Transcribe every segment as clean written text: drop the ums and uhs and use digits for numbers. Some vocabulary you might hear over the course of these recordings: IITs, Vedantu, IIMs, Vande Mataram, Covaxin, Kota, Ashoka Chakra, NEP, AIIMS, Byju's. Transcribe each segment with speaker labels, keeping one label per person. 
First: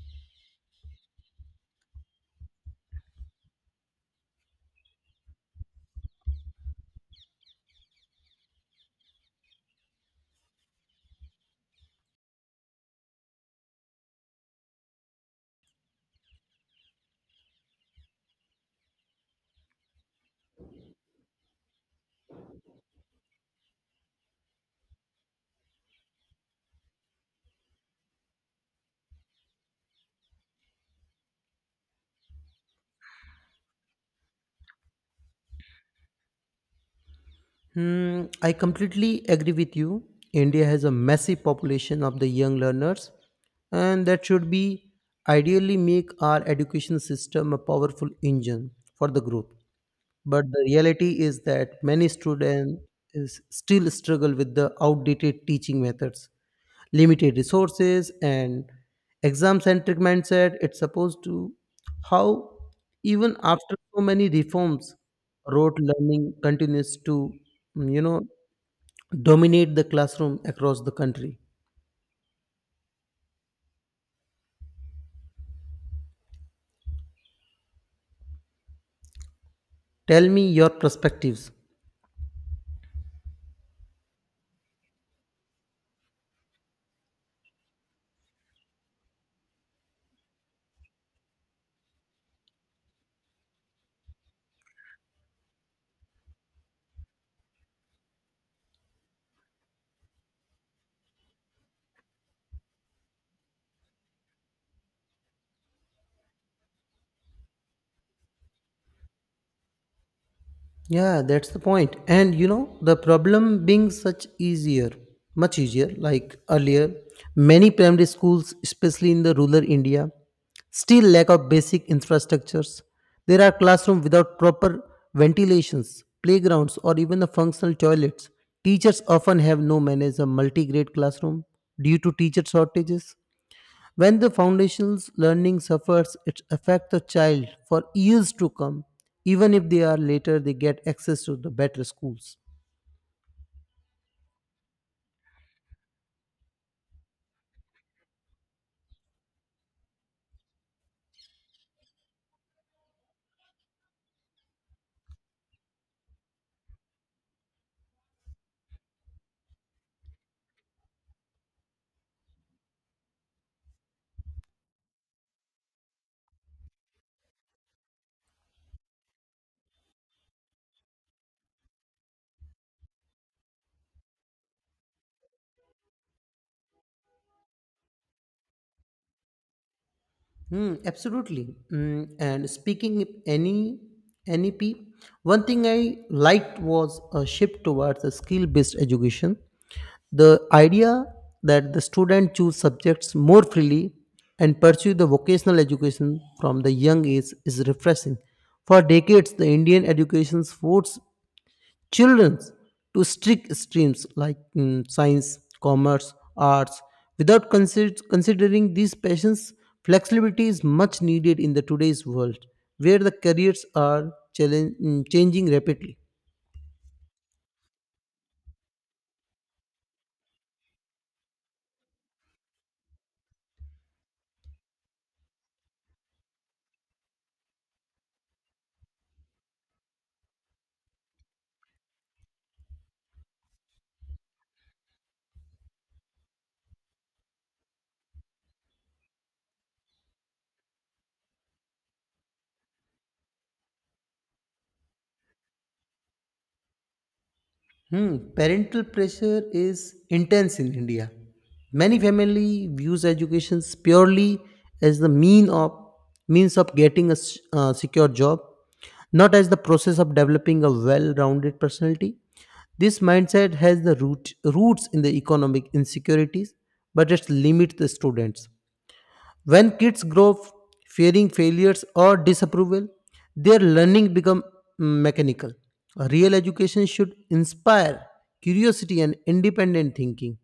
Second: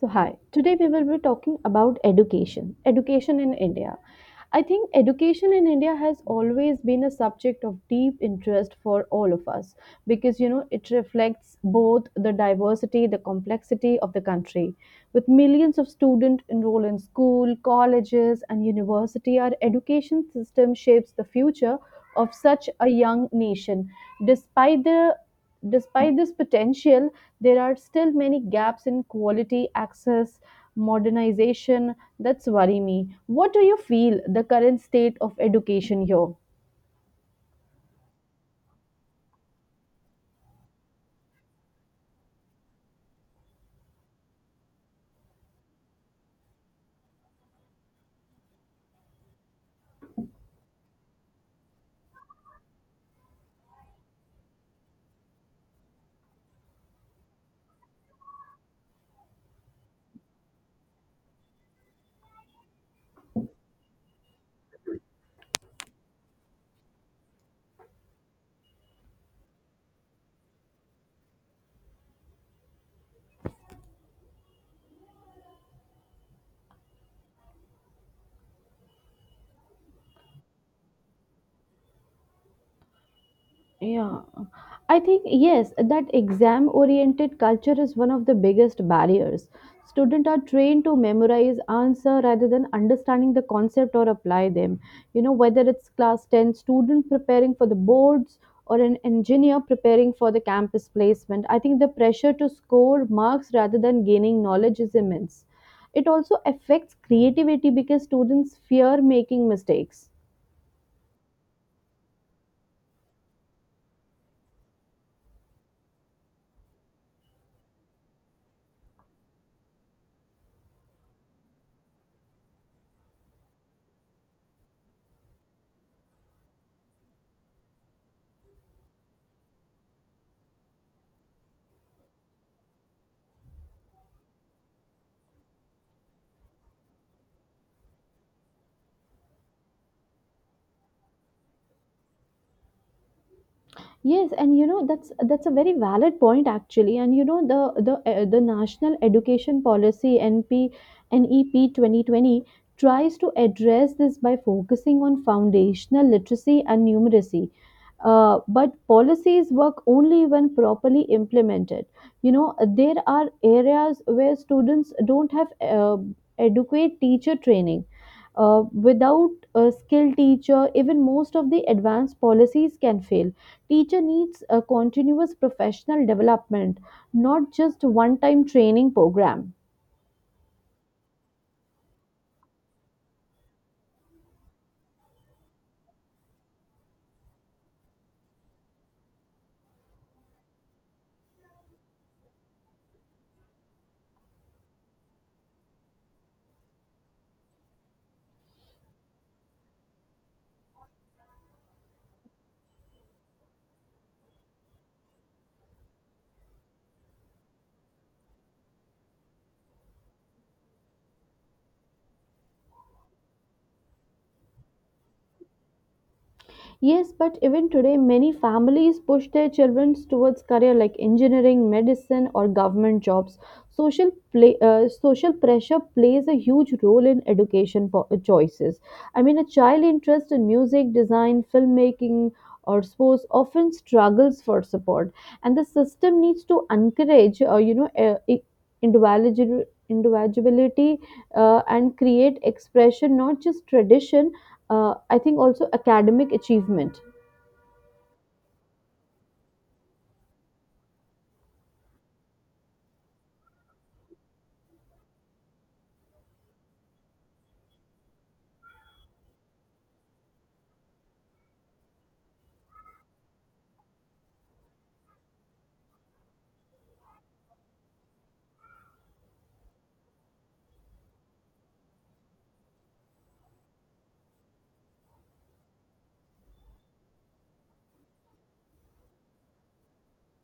Speaker 1: So, hi. Today we will be talking about education, education in India. I think education in India has always been a subject of deep interest for all of us because you know it reflects both the diversity, the complexity of the country. With millions of students enroll in school, colleges, and university, our education system shapes the future of such a young nation. Despite the Despite this potential, there are still many gaps in quality access, modernization that's worry me. What do you feel the current state of education here?
Speaker 2: I completely agree with you. India has a massive population of the young learners, and that should be ideally make our education system a powerful engine for the growth. But the reality is that many students is still struggle with the outdated teaching methods, limited resources, and exam centric mindset it's supposed to how even after so many reforms rote learning continues to mm, you know dominate the classroom across the country. Tell me your perspectives.
Speaker 1: Yeah, I think yes, that exam oriented culture is one of the biggest barriers. Students are trained to memorize answer rather than understanding the concept or apply them. You know, whether it's class 10 student preparing for the boards or an engineer preparing for the campus placement, I think the pressure to score marks rather than gaining knowledge is immense. It also affects creativity because students fear making mistakes.
Speaker 2: Yeah, that's the point. And you know, the problem being such easier, much easier, like earlier, many primary schools, especially in the rural India, still lack of basic infrastructures. There are classrooms without proper ventilations, playgrounds, or even the functional toilets. Teachers often have no manage a multi-grade classroom due to teacher shortages. When the foundation's learning suffers, it affects the child for years to come, even if they are later they get access to the better schools.
Speaker 1: Yes, and you know that's a very valid point actually. And you know the National Education Policy NPN 2020 tries to address this by focusing on foundational literacy and numeracy. But policies work only when properly implemented. You know there are areas where students don't have adequate teacher training. Without a skilled teacher, even most of the advanced policies can fail. Teacher needs a continuous professional development, not just one time training program.
Speaker 2: Absolutely. And speaking of any NEP, one thing I liked was a shift towards a skill-based education. The idea that the student choose subjects more freely and pursue the vocational education from the young age is refreshing. For decades, the Indian education forced children to strict streams like science, commerce, arts. Without considering these passions, flexibility is much needed in the today's world, where the careers are changing rapidly.
Speaker 1: Yes, but even today, many families push their children towards career like engineering, medicine, or government jobs. Social pressure plays a huge role in education choices. I mean, a child interest in music, design, filmmaking, or sports often struggles for support, and the system needs to encourage, individual individuality and create expression, not just tradition. I think also academic achievement.
Speaker 2: Parental pressure is intense in India. Many family views education purely as the mean of means of getting a secure job, not as the process of developing a well-rounded personality. This mindset has the root, roots in the economic insecurities, but it limits the students. When kids grow fearing failures or disapproval, their learning becomes mechanical. A real education should inspire curiosity and independent thinking.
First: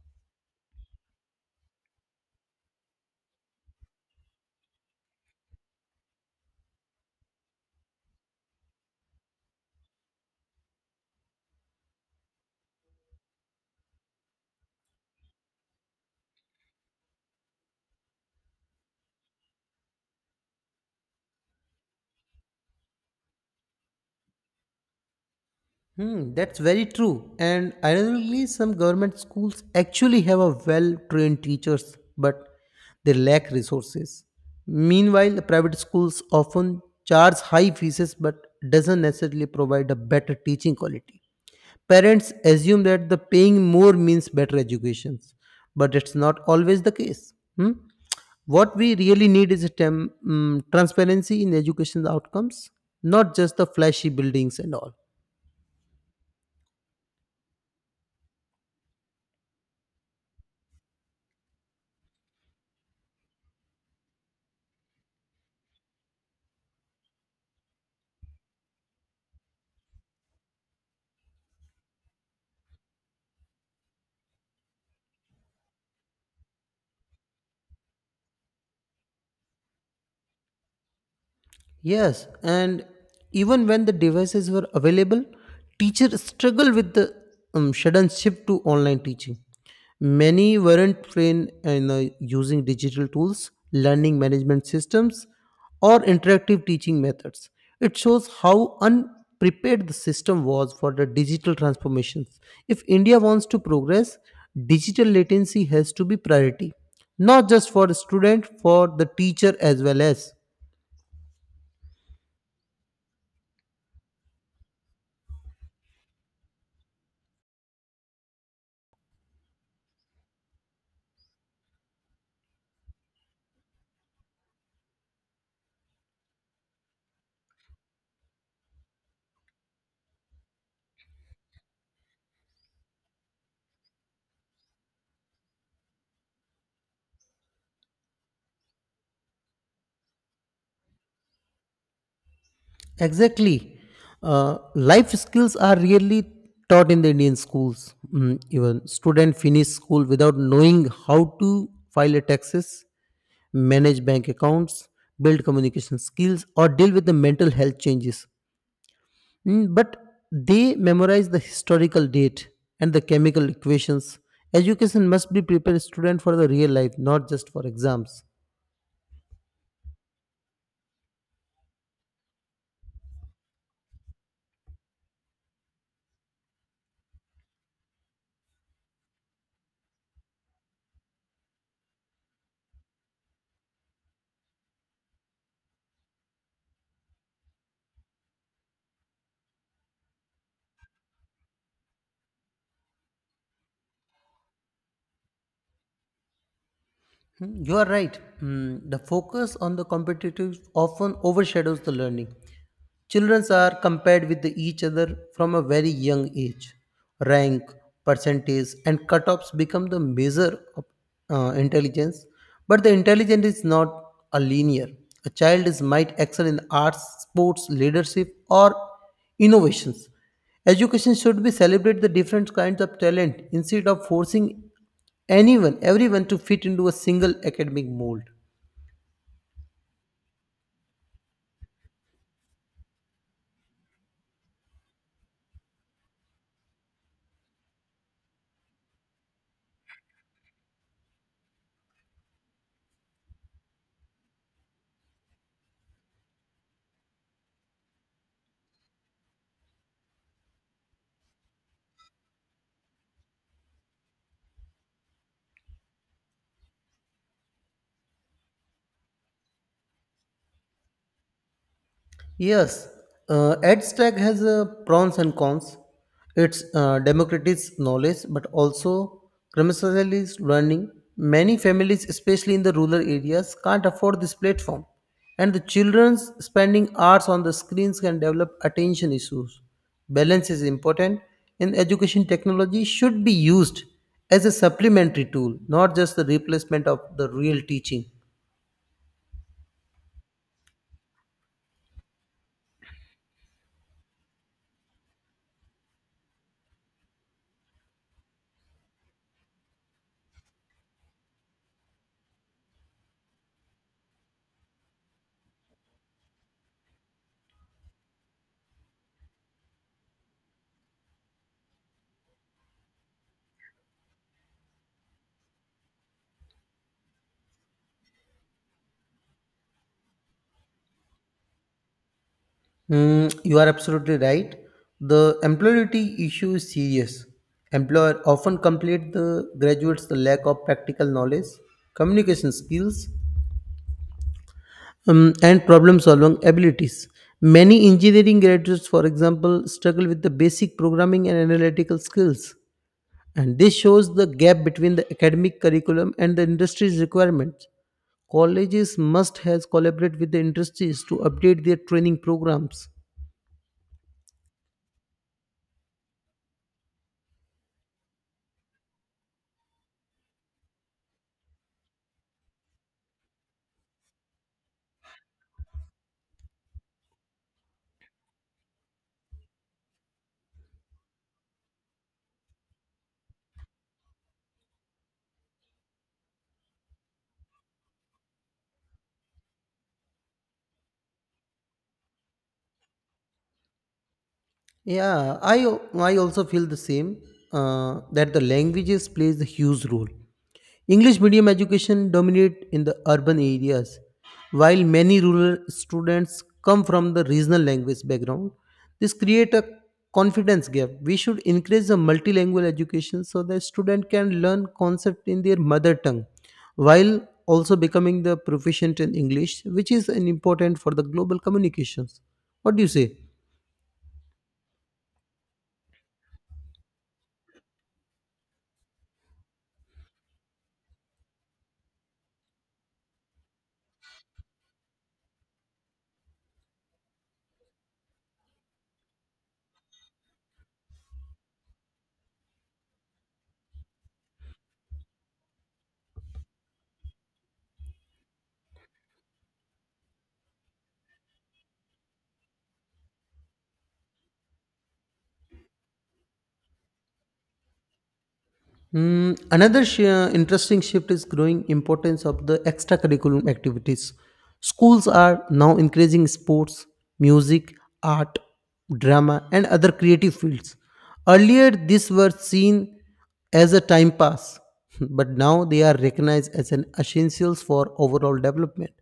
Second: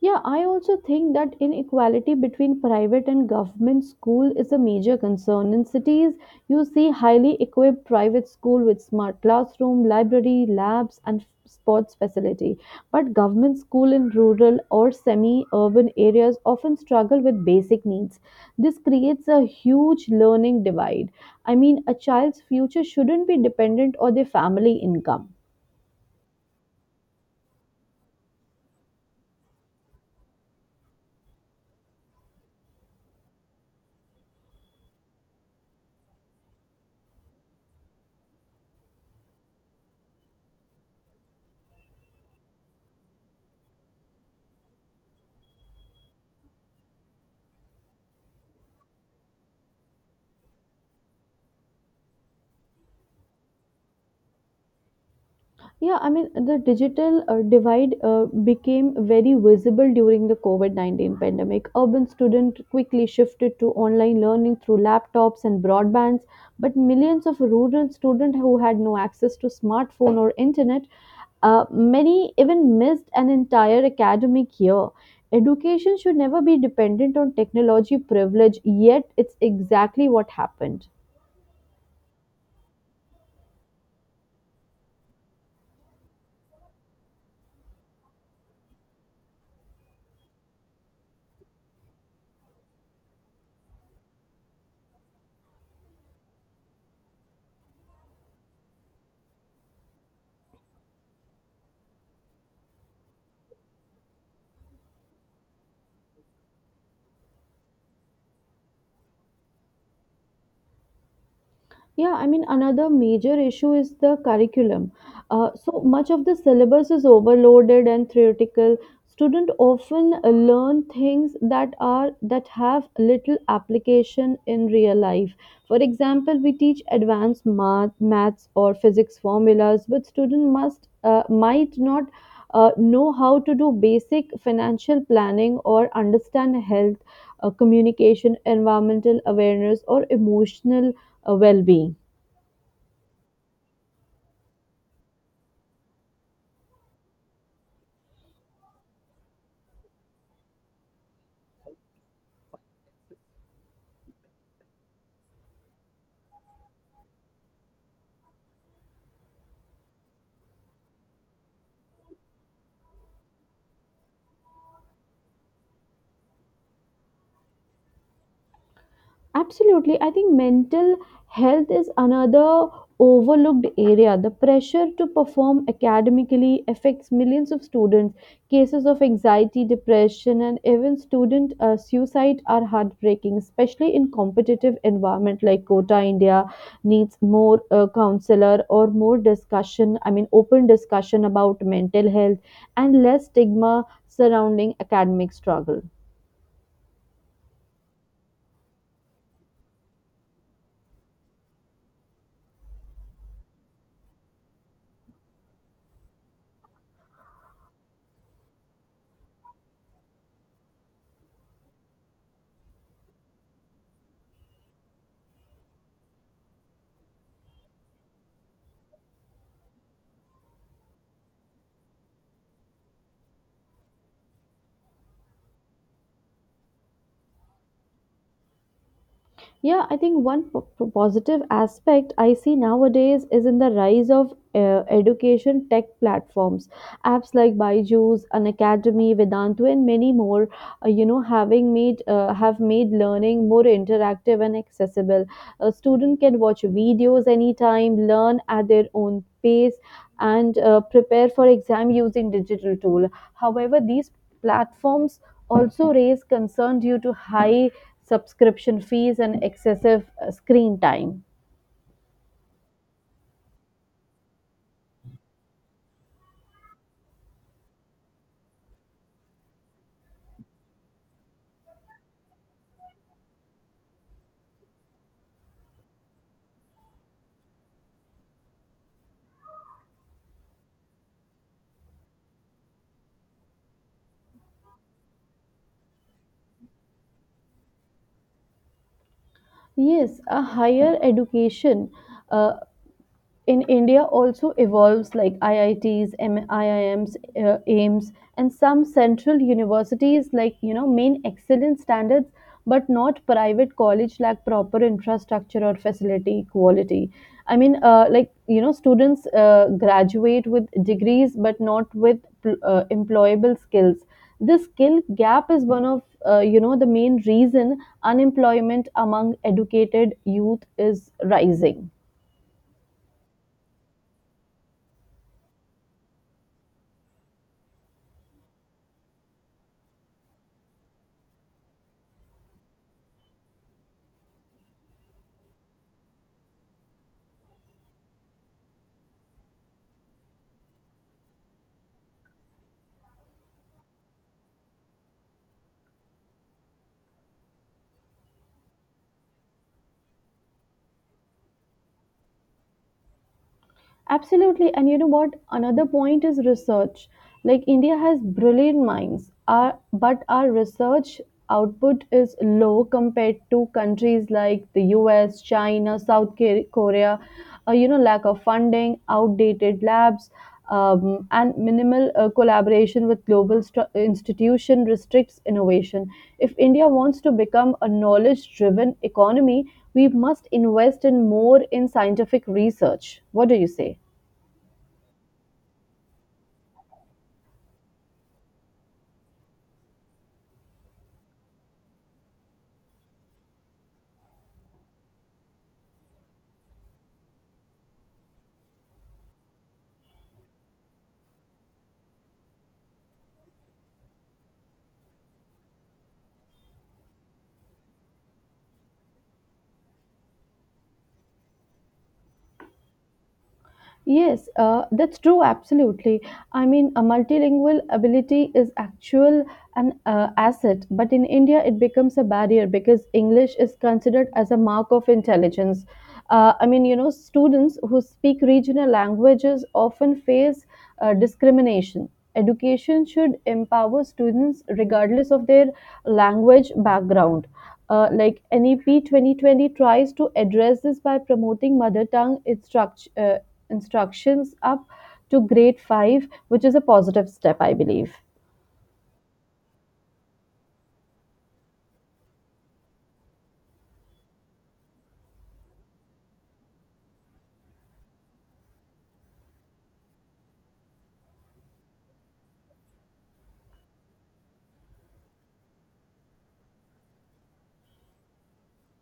Speaker 1: Yeah, I also think that inequality between private and government school is a major concern. In cities, you see highly equipped private school with smart classroom, library, labs, and sports facility. But government school in rural or semi-urban areas often struggle with basic needs. This creates a huge learning divide. I mean, a child's future shouldn't be dependent on their family income.
Speaker 2: That's very true. And ironically, some government schools actually have a well-trained teachers, but they lack resources. Meanwhile, the private schools often charge high fees but doesn't necessarily provide a better teaching quality. Parents assume that the paying more means better educations, but it's not always the case. Hmm? What we really need is a transparency in education outcomes, not just the flashy buildings and all.
Speaker 1: Yeah, I mean, the digital divide became very visible during the COVID 19 pandemic. Urban students quickly shifted to online learning through laptops and broadbands, but millions of rural students who had no access to smartphone or internet many even missed an entire academic year. Education should never be dependent on technology privilege, yet, it's exactly what happened.
Speaker 2: Yes, and even when the devices were available, teachers struggled with the sudden shift to online teaching. Many weren't trained in using digital tools, learning management systems, or interactive teaching methods. It shows how unprepared the system was for the digital transformations. If India wants to progress, digital latency has to be priority, not just for the student, for the teacher as well as.
Speaker 1: Yeah, I mean, another major issue is the curriculum. So much of the syllabus is overloaded and theoretical. Students often learn things that have little application in real life. For example, we teach advanced math, maths or physics formulas, but student must might not know how to do basic financial planning or understand health, communication, environmental awareness, or emotional well being.
Speaker 2: Exactly. Life skills are really taught in the Indian schools. Mm, even student finish school without knowing how to file a taxes, manage bank accounts, build communication skills, or deal with the mental health changes. Mm, but they memorize the historical date and the chemical equations. Education must be prepare student for the real life, not just for exams.
Speaker 1: Absolutely. I think mental health is another overlooked area. The pressure to perform academically affects millions of students. Cases of anxiety, depression, and even student suicide are heartbreaking, especially in competitive environment like Kota. India needs more counselor or more discussion, I mean open discussion about mental health and less stigma surrounding academic struggle.
Speaker 2: You are right. The focus on the competitive often overshadows the learning. Children are compared with each other from a very young age. Rank, percentage, and cutoffs become the measure of intelligence. But the intelligence is not a linear. A child is might excel in arts, sports, leadership, or innovations. Education should be celebrate the different kinds of talent instead of forcing anyone, everyone to fit into a single academic mold.
Speaker 1: Yeah, I think one positive aspect I see nowadays is in the rise of education tech platforms. Apps like Byju's, an Academy, Vedantu, and many more, you know, having made have made learning more interactive and accessible. A student can watch videos anytime, learn at their own pace, and prepare for exam using digital tool. However, these platforms also raise concern due to high subscription fees and excessive screen time.
Speaker 2: Yes, EdStack has pros and cons. It's democratizes knowledge, but also criminalizes learning. Many families, especially in the rural areas, can't afford this platform, and the children's spending hours on the screens can develop attention issues. Balance is important, and education technology should be used as a supplementary tool, not just the replacement of the real teaching.
Speaker 1: Yes, a higher education. Uh, in India also evolves like IITs, IIMs, AIMS, and some central universities like you know main excellence standards, but not private college lack proper infrastructure or facility quality. I mean, students graduate with degrees but not with employable skills. This skill gap is one of the main reason unemployment among educated youth is rising.
Speaker 2: You are absolutely right. The employability issue is serious. Employer often complain the graduates the lack of practical knowledge, communication skills, and problem-solving abilities. Many engineering graduates, for example, struggle with the basic programming and analytical skills, and this shows the gap between the academic curriculum and the industry's requirements. Colleges must has collaborate with the industries to update their training programs.
Speaker 1: Absolutely. And you know what? Another point is research. Like India has brilliant minds, our research output is low compared to countries like the US, China, South Korea. Lack of funding, outdated labs, and minimal collaboration with global institution restricts innovation. If India wants to become a knowledge-driven economy, we must invest in more in scientific research. What do you say?
Speaker 2: Yeah, I also feel the same that the languages plays a huge role. English medium education dominate in the urban areas, while many rural students come from the regional language background. This create a confidence gap. We should increase the multilingual education so the student can learn concept in their mother tongue, while also becoming the proficient in English, which is an important for the global communications. What do you say?
Speaker 1: Yes, that's true, absolutely. I mean, a multilingual ability is actual an asset, but in India it becomes a barrier because English is considered as a mark of intelligence. Students who speak regional languages often face discrimination. Education should empower students regardless of their language background. Like NEP 2020 tries to address this by promoting mother tongue instructions up to grade 5, which is a positive step, I believe.
Speaker 2: Another interesting shift is growing importance of the extracurriculum activities. Schools are now increasing sports, music, art, drama, and other creative fields. Earlier, these were seen as a time pass, but now they are recognized as an essentials for overall development.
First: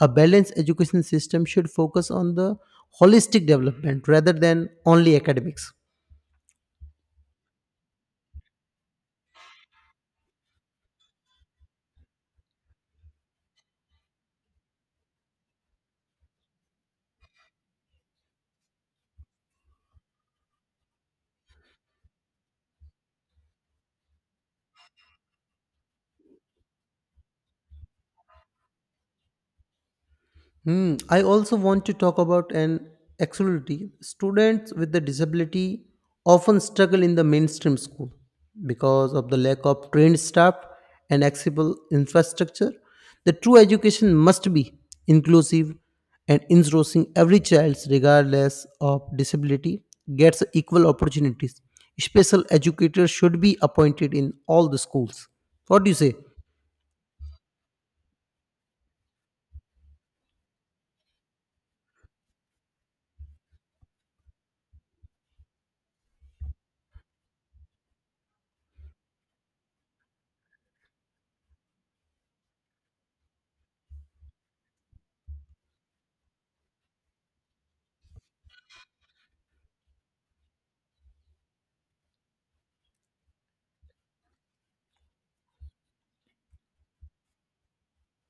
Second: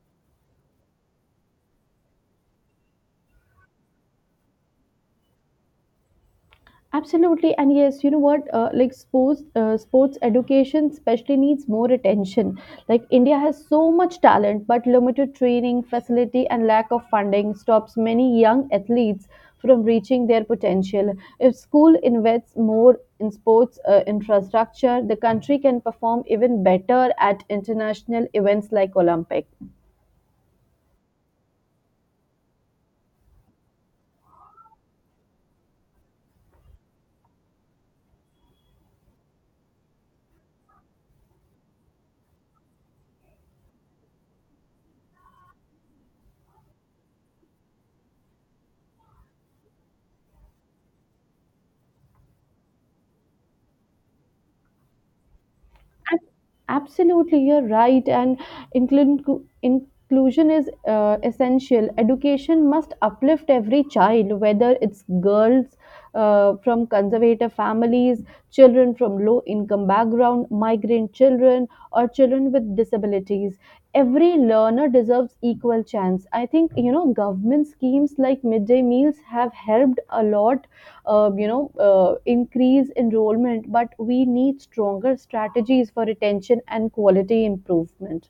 Speaker 2: A balanced education system should focus on the holistic development rather than only academics.
Speaker 1: Absolutely, and yes, you know what? Sports education especially needs more attention. Like India has so much talent, but limited training, facility, and lack of funding stops many young athletes from reaching their potential. If school invests more in sports infrastructure, the country can perform even better at international events like Olympics.
Speaker 2: Hmm. I also want to talk about an accessibility. Students with the disability often struggle in the mainstream school because of the lack of trained staff and accessible infrastructure. The true education must be inclusive and engrossing every child regardless of disability gets equal opportunities. Special educators should be appointed in all the schools. What do you say?
Speaker 1: Ab- Absolutely, you're right. And inclusion is essential. Education must uplift every child, whether it's girls from conservative families, children from low income background, migrant children, or children with disabilities. Every learner deserves equal chance. I think you know government schemes like midday meals have helped a lot, uh, you know increase enrollment, but we need stronger strategies for retention and quality improvement.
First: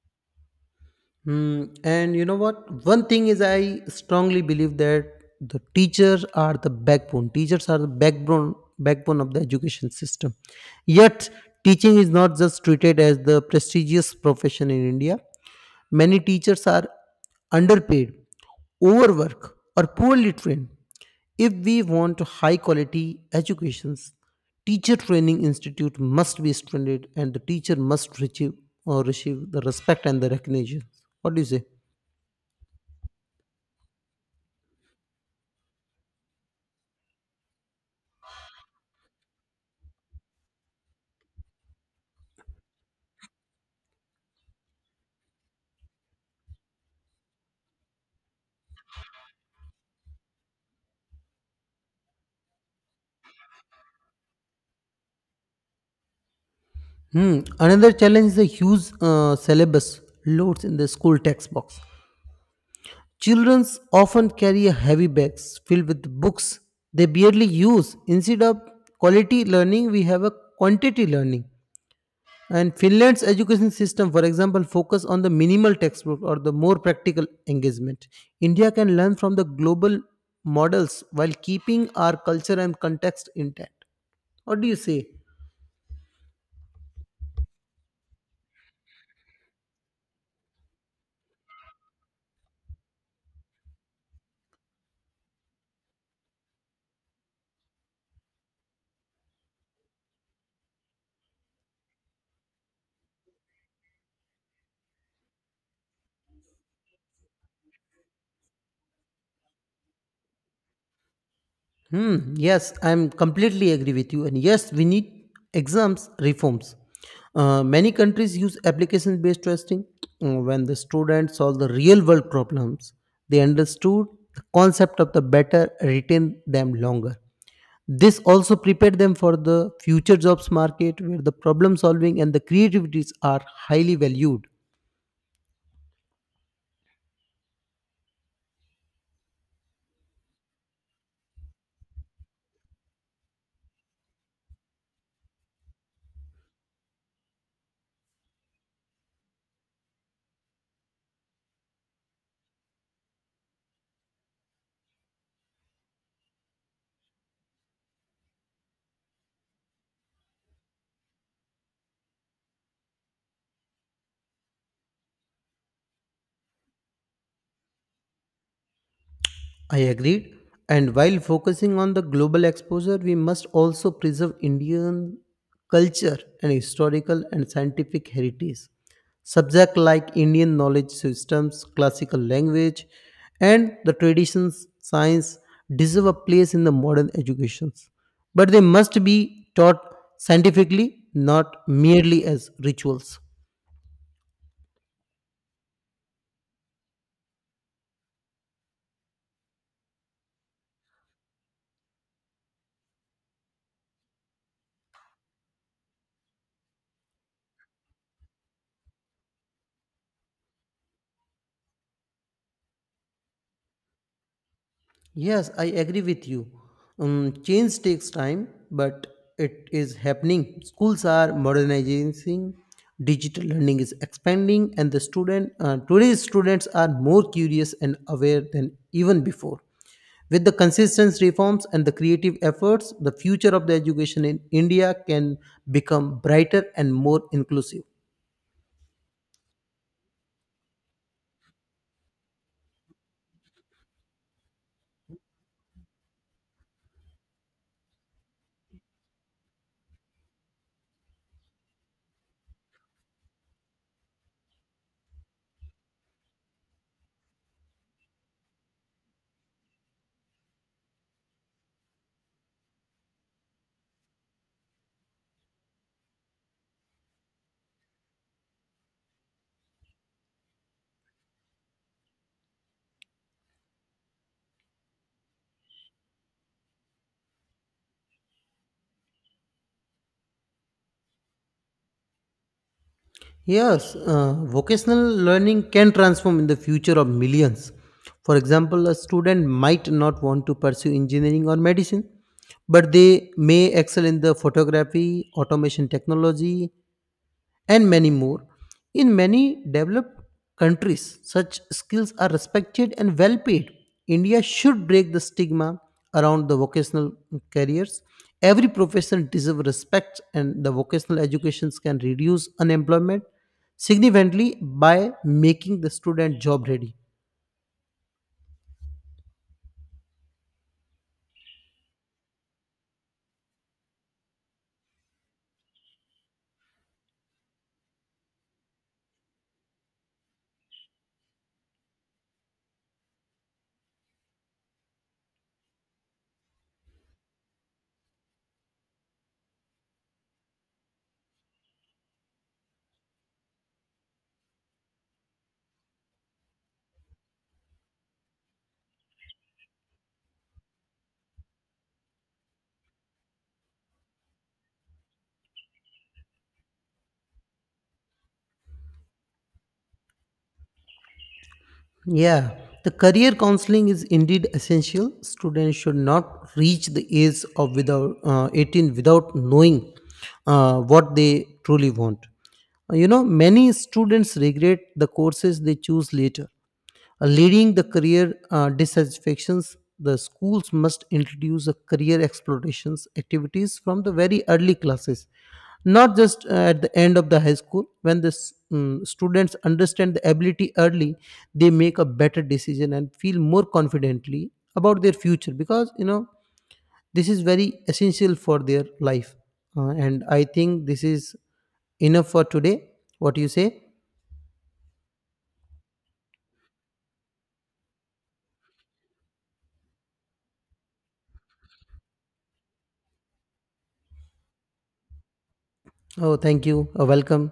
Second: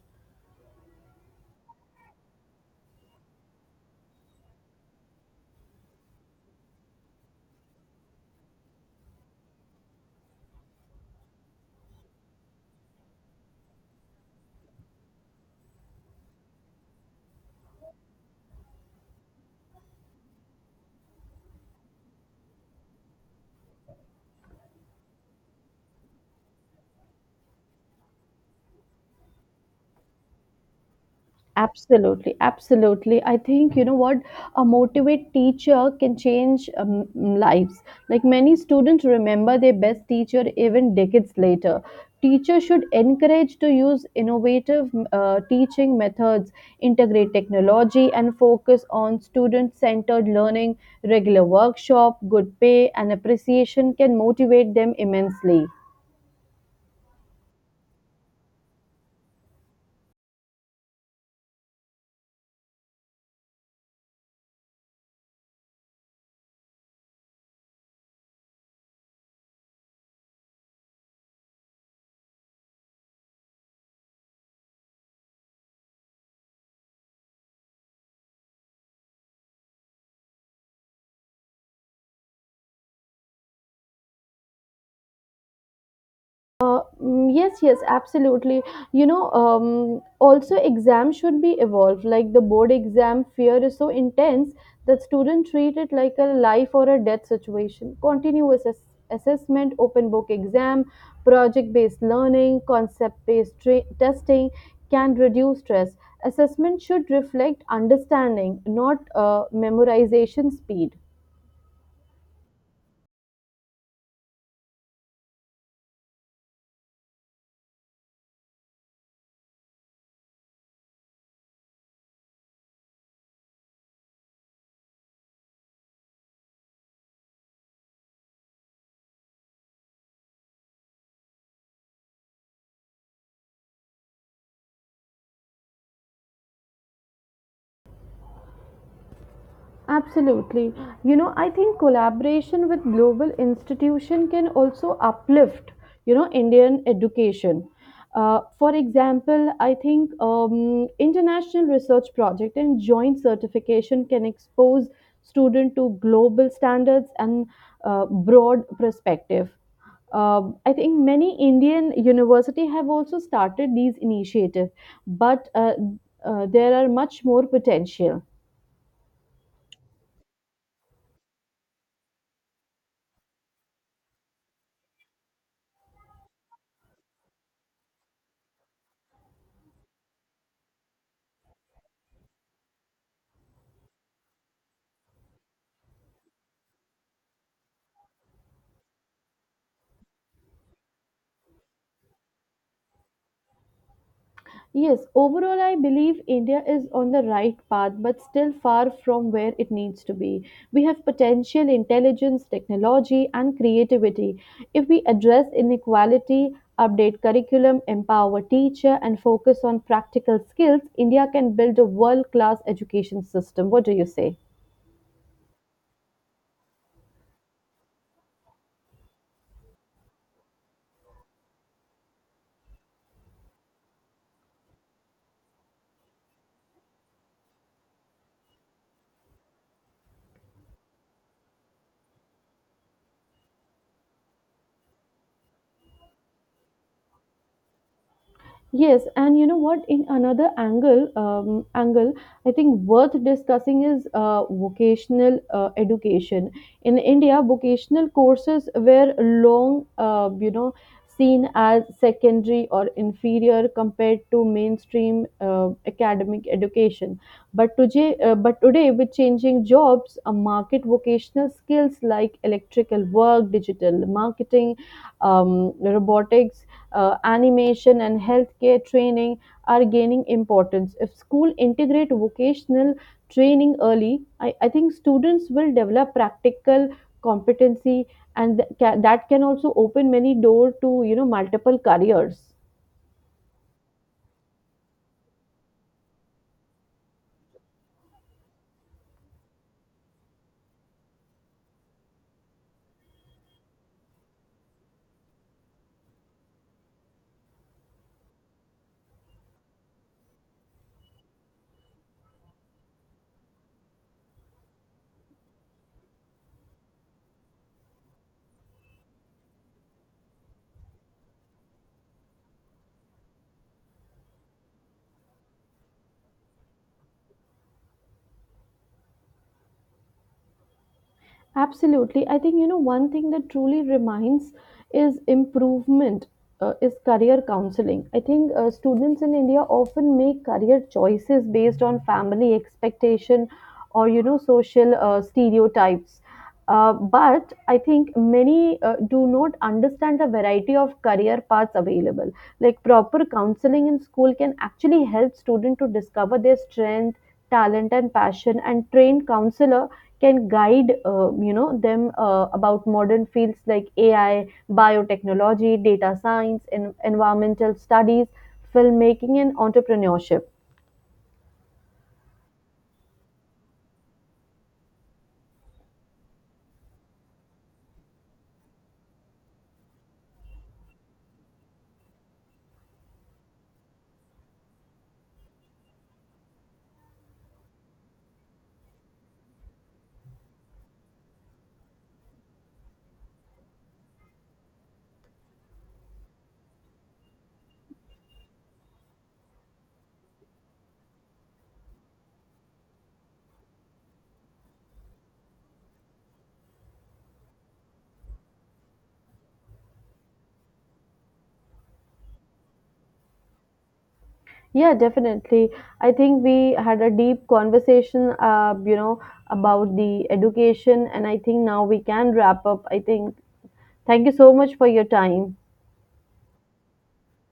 Speaker 2: Hmm. And you know what? One thing is, I strongly believe that the teachers are the backbone. Teachers are the backbone of the education system. Yet, teaching is not just treated as the prestigious profession in India. Many teachers are underpaid, overworked, or poorly trained. If we want high quality educations, teacher training institute must be strengthened, and the teacher must receive or receive the respect and the recognition. What do you say?
Speaker 1: Absolutely, absolutely. I think you know what, a motivate teacher can change lives. Like many students remember their best teacher even decades later. Teachers should encourage to use innovative teaching methods, integrate technology, and focus on student-centered learning. Regular workshop, good pay, and appreciation can motivate them immensely.
Speaker 2: Hmm. Another challenge is the huge syllabus loads in the school textbooks. Children often carry heavy bags filled with books they barely use. Instead of quality learning, we have a quantity learning. And Finland's education system, for example, focus on the minimal textbook or the more practical engagement. India can learn from the global models while keeping our culture and context intact. What do you say?
Speaker 1: Yes, yes, absolutely. You know, also exams should be evolved. Like the board exam fear is so intense that students treat it like a life or a death situation. Continuous assessment, open book exam, project-based learning, testing can reduce stress. Assessment should reflect understanding, not memorization speed.
Speaker 2: Yes, I'm completely agree with you. And yes, we need exams reforms. Many countries use application based testing when the students solve the real world problems. They understood the concept of the better, retain them longer. This also prepared them for the future jobs market where the problem solving and the creativities are highly valued.
Speaker 1: Absolutely. You know, I think collaboration with global institution can also uplift, you know, Indian education. For example, I think international research project and joint certification can expose student to global standards and broad perspective. I think many Indian university have also started these initiatives, but there are much more potential.
Speaker 2: I agreed. And while focusing on the global exposure, we must also preserve Indian culture and historical and scientific heritage. Subjects like Indian knowledge systems, classical language, and the traditions, science deserve a place in the modern educations. But they must be taught scientifically, not merely as rituals.
Speaker 1: Yes, overall, I believe India is on the right path, but still far from where it needs to be. We have potential, intelligence, technology, and creativity. If we address inequality, update curriculum, empower teacher, and focus on practical skills, India can build a world-class education system. What do you say?
Speaker 2: Yes, I agree with you. Change takes time, but it is happening. Schools are modernizing, digital learning is expanding, and the student today's students are more curious and aware than even before. With the consistent reforms and the creative efforts, the future of the education in India can become brighter and more inclusive.
Speaker 1: Yes, and you know what? In another angle, angle, I think worth discussing is vocational education. In India, vocational courses were long, seen as secondary or inferior compared to mainstream academic education. But today, with changing jobs, a market vocational skills like electrical work, digital marketing, robotics, animation and healthcare training are gaining importance. If school integrate vocational training early, I think students will develop practical competency and that can also open many door to you know multiple careers.
Speaker 2: Yes, vocational learning can transform in the future of millions. For example, a student might not want to pursue engineering or medicine, but they may excel in the photography, automation technology, and many more. In many developed countries, such skills are respected and well paid. India should break the stigma around the vocational careers. Every profession deserves respect, and the vocational educations can reduce unemployment significantly by making the student job ready.
Speaker 1: Absolutely. I think, you know, one thing that truly reminds is improvement, is career counseling. I think students in India often make career choices based on family expectation or, you know, social stereotypes. But I think many do not understand the variety of career paths available. Like proper counseling in school can actually help students to discover their strength, talent, and passion, and trained counselor can guide them about modern fields like AI, biotechnology, data science, and environmental studies, filmmaking, and entrepreneurship.
Speaker 2: Yeah, the career counseling is indeed essential. Students should not reach the age of without 18 without knowing what they truly want. You know, many students regret the courses they choose later, leading the career dissatisfactions. The schools must introduce a career explorations activities from the very early classes, not just at the end of the high school. When the students understand the ability early, they make a better decision and feel more confidently about their future, because you know this is very essential for their life. And I think this is enough for today. What do you say?
Speaker 1: Yeah, definitely. I think we had a deep conversation, about the education, and I think now we can wrap up. I think thank you so much for your time.
Speaker 2: Oh, thank you. Welcome.